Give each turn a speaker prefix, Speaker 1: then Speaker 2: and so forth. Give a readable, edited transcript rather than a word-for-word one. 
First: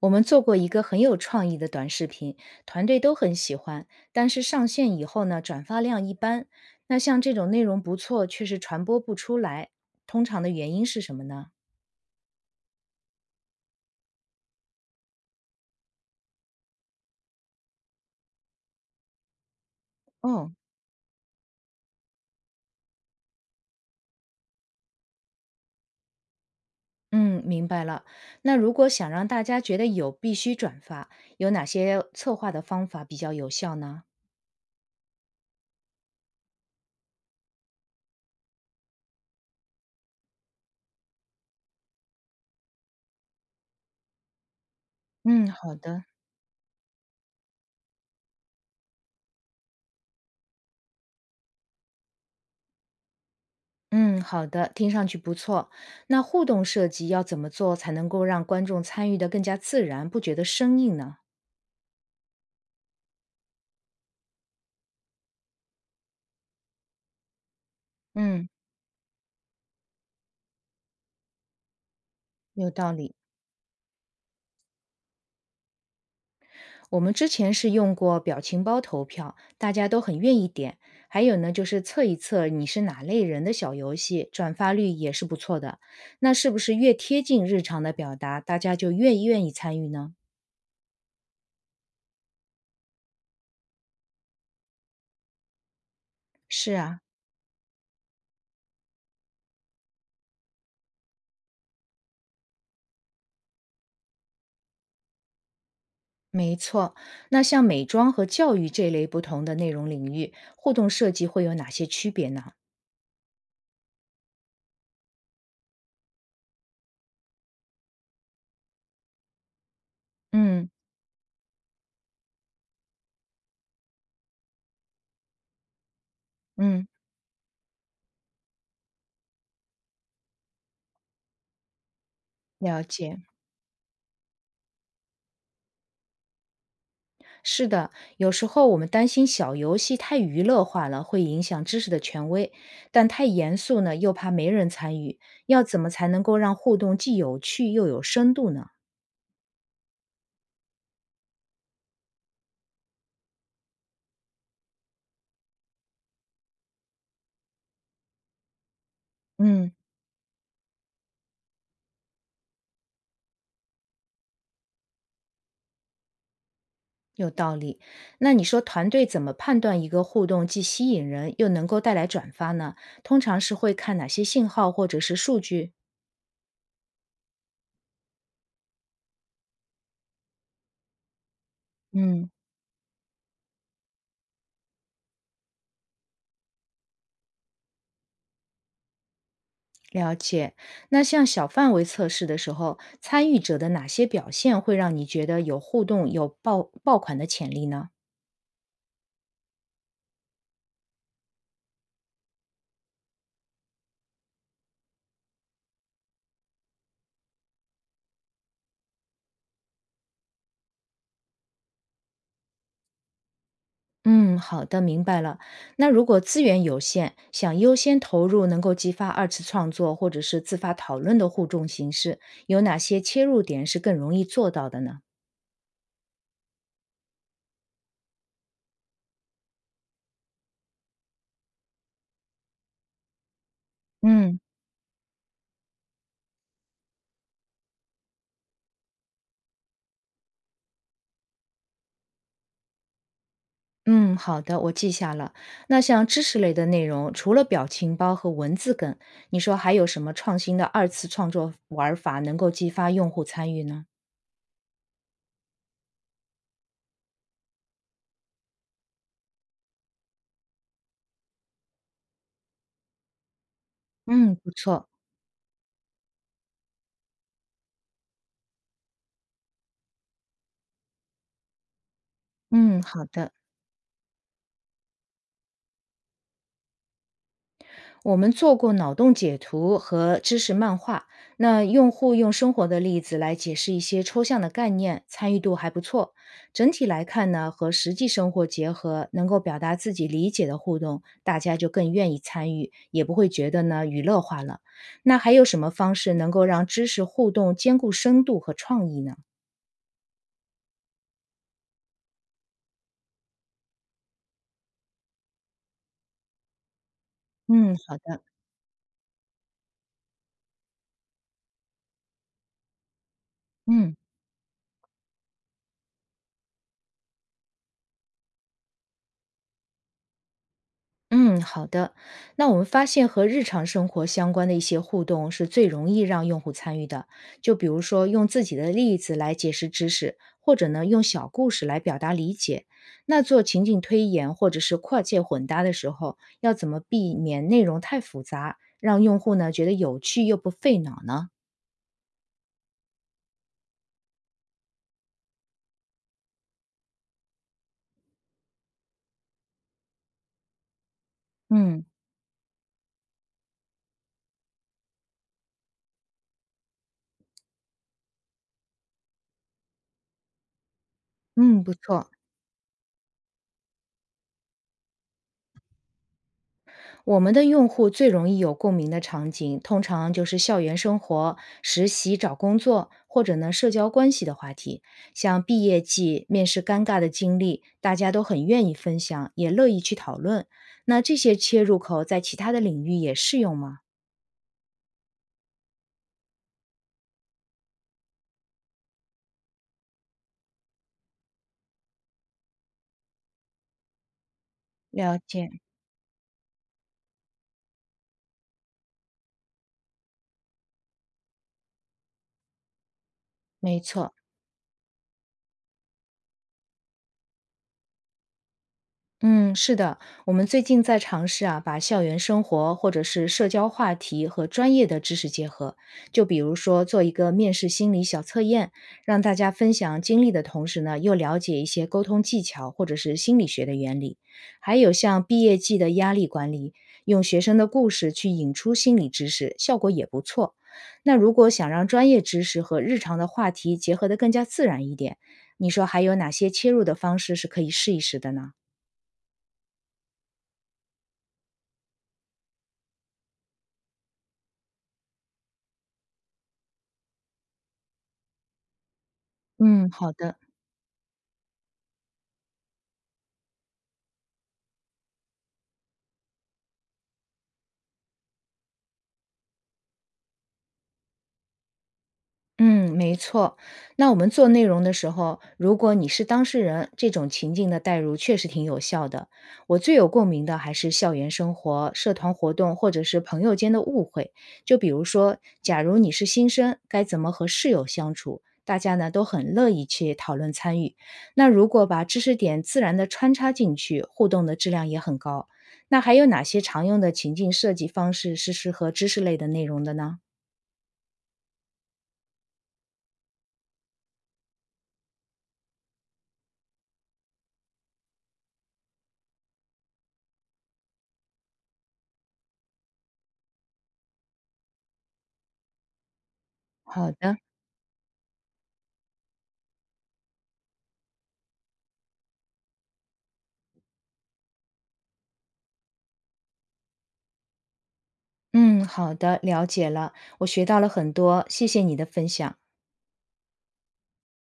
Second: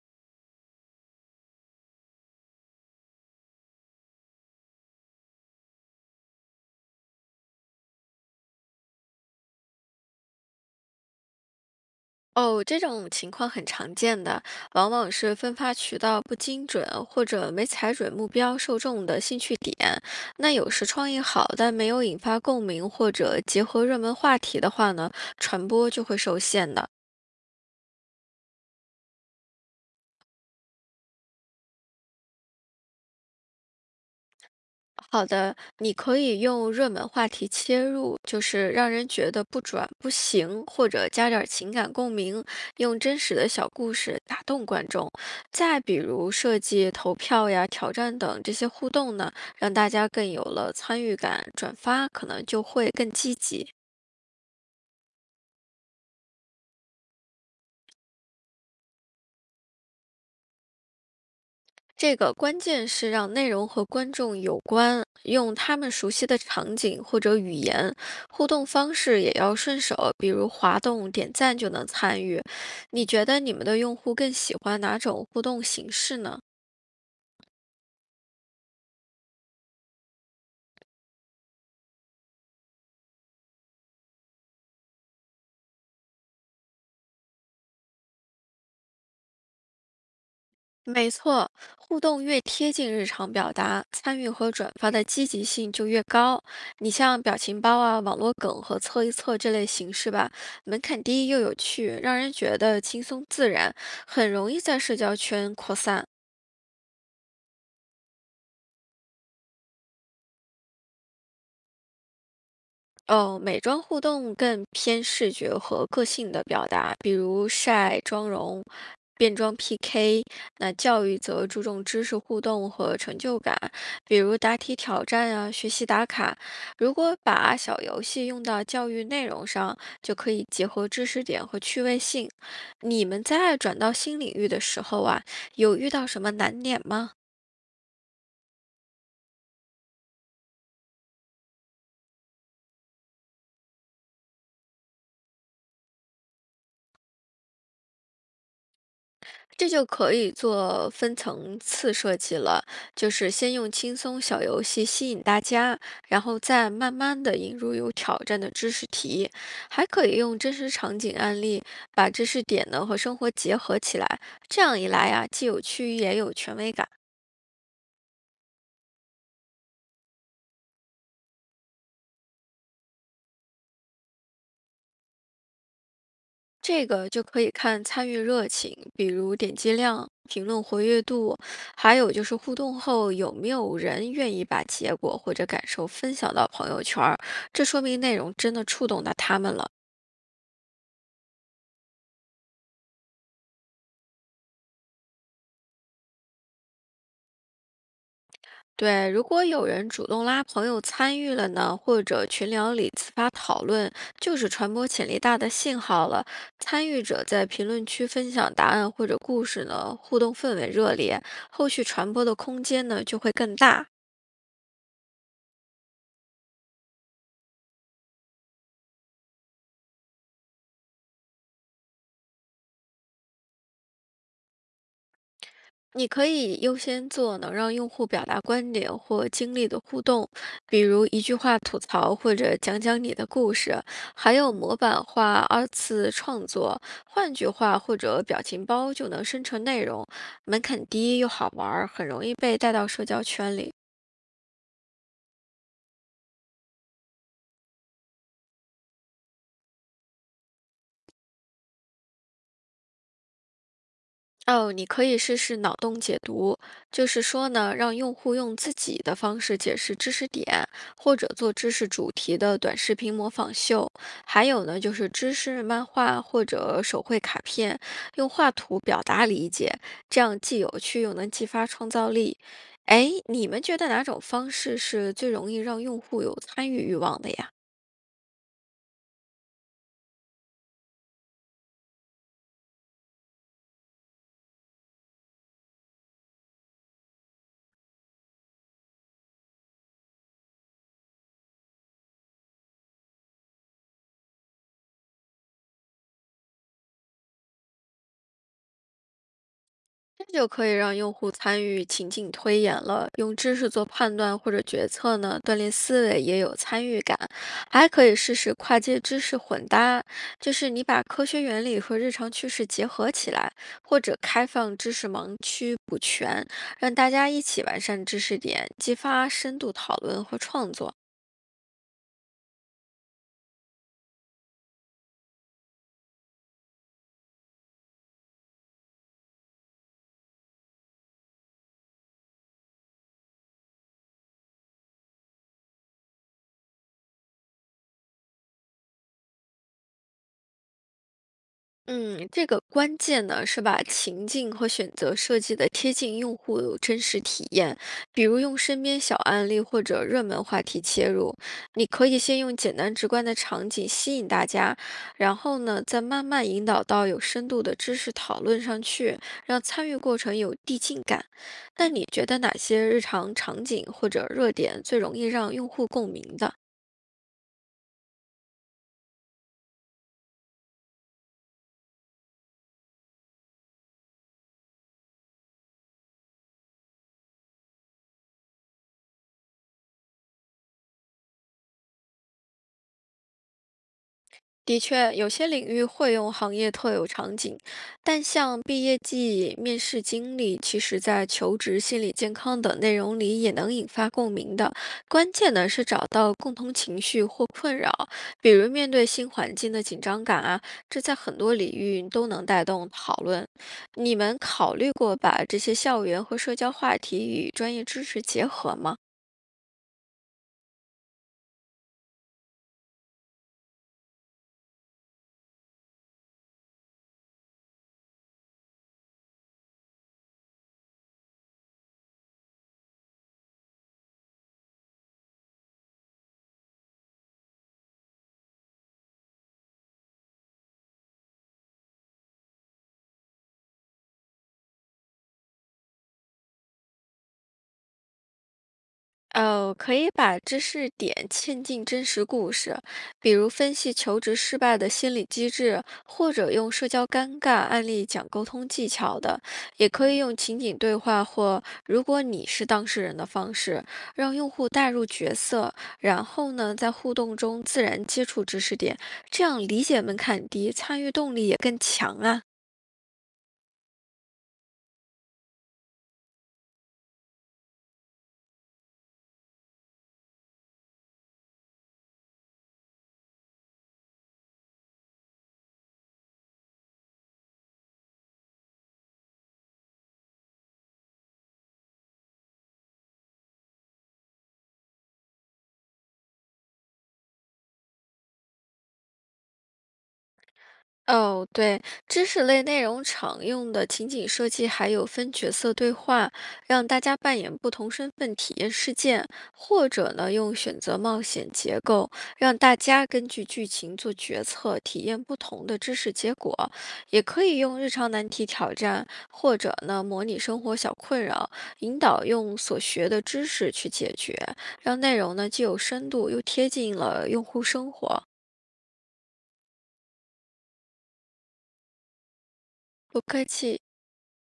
Speaker 1: 我们做过一个很有创意的短视频，团队都很喜欢，但是上线以后呢，转发量一般。那像这种内容不错，却是传播不出来，通常的原因是什么呢？
Speaker 2: 哦，这种情况很常见的，往往是分发渠道不精准，或者没踩准目标受众的兴趣点。那
Speaker 1: 哦，
Speaker 2: 有时创意好，但没有引发共鸣，或者结合热门话题的话呢，传播就会受限的。
Speaker 1: 嗯，明白了。那如果想让大家觉得有，必须转发，有哪些策划的方法比较有效呢？
Speaker 2: 好的，你可以用热门话题切入，就是让人觉得不转不行，或者加点儿情感共鸣，用真实的小故事打动观众。
Speaker 1: 嗯，好
Speaker 2: 再比
Speaker 1: 的。
Speaker 2: 如设计投票呀、挑战等这些互动呢，让大家更有了参与感，转发可能就会更积极。
Speaker 1: 嗯，好的，听上去不错。那互动设计要怎么做才能够让观众参与的更加自然，不觉得生硬呢？
Speaker 2: 这个关键是让内容和观众有关，用他们熟悉的场景或者语言，互
Speaker 1: 嗯，
Speaker 2: 动方式也要顺手，比如滑动、点赞就能参与。
Speaker 1: 有道
Speaker 2: 你
Speaker 1: 理。
Speaker 2: 觉得你们的用户更喜欢哪种互动形式呢？
Speaker 1: 我们之前是用过表情包投票，大家都很愿意点。还有呢，就是测一测你是哪类人的小游戏，转发率也是不错的。那是不是越贴近日常的表达，大家就越愿意参与呢？
Speaker 2: 没错，互动越贴近日常表达，参与和转发的积极性就越高。
Speaker 1: 是
Speaker 2: 你
Speaker 1: 啊，
Speaker 2: 像表情包啊、网络梗和测一测这类形式吧，门槛低又有趣，让人觉得轻松自然，很容易在社交圈扩散。
Speaker 1: 没错。那像美妆和教育这类不同的内容领域，互动设计会有哪些区别呢？
Speaker 2: 哦，美妆互动更偏视觉和个性的表达，比如晒、妆容、变装 PK。
Speaker 1: 嗯
Speaker 2: 那教育则注重知识互动和成就感，比如答题挑战啊、学习打卡。
Speaker 1: 嗯，
Speaker 2: 如果把小游戏用到教育内容上，就可以结合知识点和趣味性。
Speaker 1: 了
Speaker 2: 你
Speaker 1: 解。
Speaker 2: 们在转到新领域的时候啊，有遇到什么难点吗？
Speaker 1: 是的，有时候我们担心小游戏太娱乐化了，会影响知识的权威；但太严肃呢，又怕没人参与。要怎么才能够让互动既有趣又有深度呢？
Speaker 2: 这就可以做分层次设计了，就是先用轻松小游戏吸引大家，然后再慢慢的引入有挑战的知识题，
Speaker 1: 嗯，
Speaker 2: 还可以用真实场景案例把知识点呢和生活结合起来，这样一来呀、既有趣也有权威感。
Speaker 1: 有道理。那你说团队怎么判断一个互动既吸引人又能够带来转发呢？通常是会看哪些信号或者是数据？
Speaker 2: 这个就可以看参与热情，比如点击量、评论活跃度，还有就
Speaker 1: 嗯，
Speaker 2: 是互动后有没有人愿意把结果或者感受分享到朋友圈儿，这说明内容真的触动到他们了。
Speaker 1: 了解。那像小范围测试的时候，参与者的哪些表现会让你觉得有互动、有爆爆款的潜力呢？
Speaker 2: 对，如果有人主动拉朋友参与了呢，或者群聊里自发讨论，就是传播潜力大的信号了。参与者在评论区分享答案或者故事呢，互动氛围热烈，后续传播的空间呢就会更大。
Speaker 1: 嗯，好的，明白了。那如果资源有限，想优先投入能够激发二次创作或者是自发讨论的互动形式，有哪些切入点是更容易做到的呢？
Speaker 2: 你可以优先做能让用户表达观点或经历的互动，比如一句话吐槽或者讲讲你的故事，还
Speaker 1: 嗯，
Speaker 2: 有模板化二次创作，换句话或者表情包就能生成内容，门槛低又好玩儿，很容易被带到社交圈里。
Speaker 1: 嗯，好的，我记下了。那像知识类的内容，除了表情包和文字梗，你说还有什么创新的二次创作玩法能够激发用户参与呢？
Speaker 2: 哦，你可以试试脑洞解读，就是说呢，让用户用自己的方式解释知识点，或者做知识主题的短视频模仿秀。
Speaker 1: 嗯，
Speaker 2: 还
Speaker 1: 不
Speaker 2: 有呢，
Speaker 1: 错。
Speaker 2: 就是知识漫画或者手绘卡片，用画图表达理解，这样既有趣又能激发创造力。
Speaker 1: 嗯，好
Speaker 2: 哎，
Speaker 1: 的。
Speaker 2: 你们觉得哪种方式是最容易让用户有参与欲望的呀？
Speaker 1: 我们做过脑洞解图和知识漫画，那用户用生活的例子来解释一些抽象的概念，参与度还不错。整体来看呢，和实际生活结合，能够表达自己理解的互动，大家就更愿意参与，也不会觉得呢娱乐化了。那还有什么方式能够让知识互动兼顾深度和创意呢？
Speaker 2: 这就可以让用户参与情景推演了，用知识做判断或者决策呢，锻炼思维也有参与感，
Speaker 1: 嗯，
Speaker 2: 还
Speaker 1: 好
Speaker 2: 可以
Speaker 1: 的，
Speaker 2: 试试跨界知识混搭，就是你把科学原理和日常趋势结合起来，
Speaker 1: 嗯。
Speaker 2: 或者开放知识盲区补全，让大家一起完善知识点，激发深度讨论和创作。
Speaker 1: 嗯，好的。那我们发现和日常生活相关的一些互动是最容易让用户参与的，就比如说用自己的例子来解释知识，或者呢用小故事来表达理解。那做情景推演或者是跨界混搭的时候，要怎么避免内容太复杂，让用户呢觉得有趣又不费脑呢？
Speaker 2: 嗯，这个关键呢是把情境和选择设计的贴近用户真实体验，比如用身边小案例或者热门话题切入。
Speaker 1: 嗯
Speaker 2: 你可以先用简单直观的场景吸引大家，然后呢再慢慢引导到有深度的知识讨论上去，让参与过程有递进感。
Speaker 1: 嗯，不
Speaker 2: 那你
Speaker 1: 错。
Speaker 2: 觉得哪些日常场景或者热点最容易让用户共鸣的？
Speaker 1: 我们的用户最容易有共鸣的场景，通常就是校园生活、实习找工作，或者呢社交关系的话题，像毕业季、面试尴尬的经历，大家都很愿意分享，也乐意去讨论。那这些切入口在其他的领域也适用吗？
Speaker 2: 的确，有些领域会用行业特有场景，但像毕业季、面试经历，其实在求职心理健康等内容里也能引发共鸣的。
Speaker 1: 了
Speaker 2: 关
Speaker 1: 解，
Speaker 2: 键呢是找到共同情绪或困扰，比如面对新环境的紧张感啊，这在很多领域都能带动讨论。
Speaker 1: 没错，
Speaker 2: 你们考虑过把这些校园和社交话题与专业知识结合吗？
Speaker 1: 嗯，是的，我们最近在尝试啊，把校园生活或者是社交话题和专业的知识结合。就比如说，做一个面试心理小测验，让大家分享经历的同时呢，又了解一些沟通技巧或者是心理学的原理。还有像毕业季的压力管理，用学生的故事去引出心理知识，效果也不错。那如果想让专业知识和日常的话题结合得更加自然一点，你说还有哪些切入的方式是可以试一试的呢？
Speaker 2: 可以把知识点嵌进真实故事，比如分析求职失败的心理机制，或者用社交尴尬案例讲沟通技巧的，
Speaker 1: 嗯，
Speaker 2: 也可
Speaker 1: 好
Speaker 2: 以用
Speaker 1: 的。
Speaker 2: 情景对话或如果你是当事人的方式，让用户带入角色，然后呢，在互动中自然接触知识点，这样理解门槛低，参与动力也更强啊。
Speaker 1: 嗯，没错。那我们做内容的时候，如果你是当事人，这种情境的代入确实挺有效的。我最有共鸣的还是校园生活、社团活动或者是朋友间的误会。就比如说，假如你是新生，该怎么和室友相处？大家呢都很乐意去讨论参与。那如果把知识点自然的穿插进去，互动的质量也很高。那还有哪些常用的情境设计方式是适合知识类的内容的呢？
Speaker 2: 哦，对，知识类内容常用的情景设计，还有分角色对话，让大家扮演不同身份体验事件，或者呢用选择冒险结构，让大家根据剧情做决策，体验不同的知识结果。
Speaker 1: 好
Speaker 2: 也
Speaker 1: 的，
Speaker 2: 可以用日常难题挑战，或者呢模拟生活小困扰，引导用所学的知识去解决，让内容呢既有深度，又贴近了用户生活。
Speaker 1: 嗯，好的，了解了，我学到了很多，谢谢你的分享。
Speaker 2: 不客气。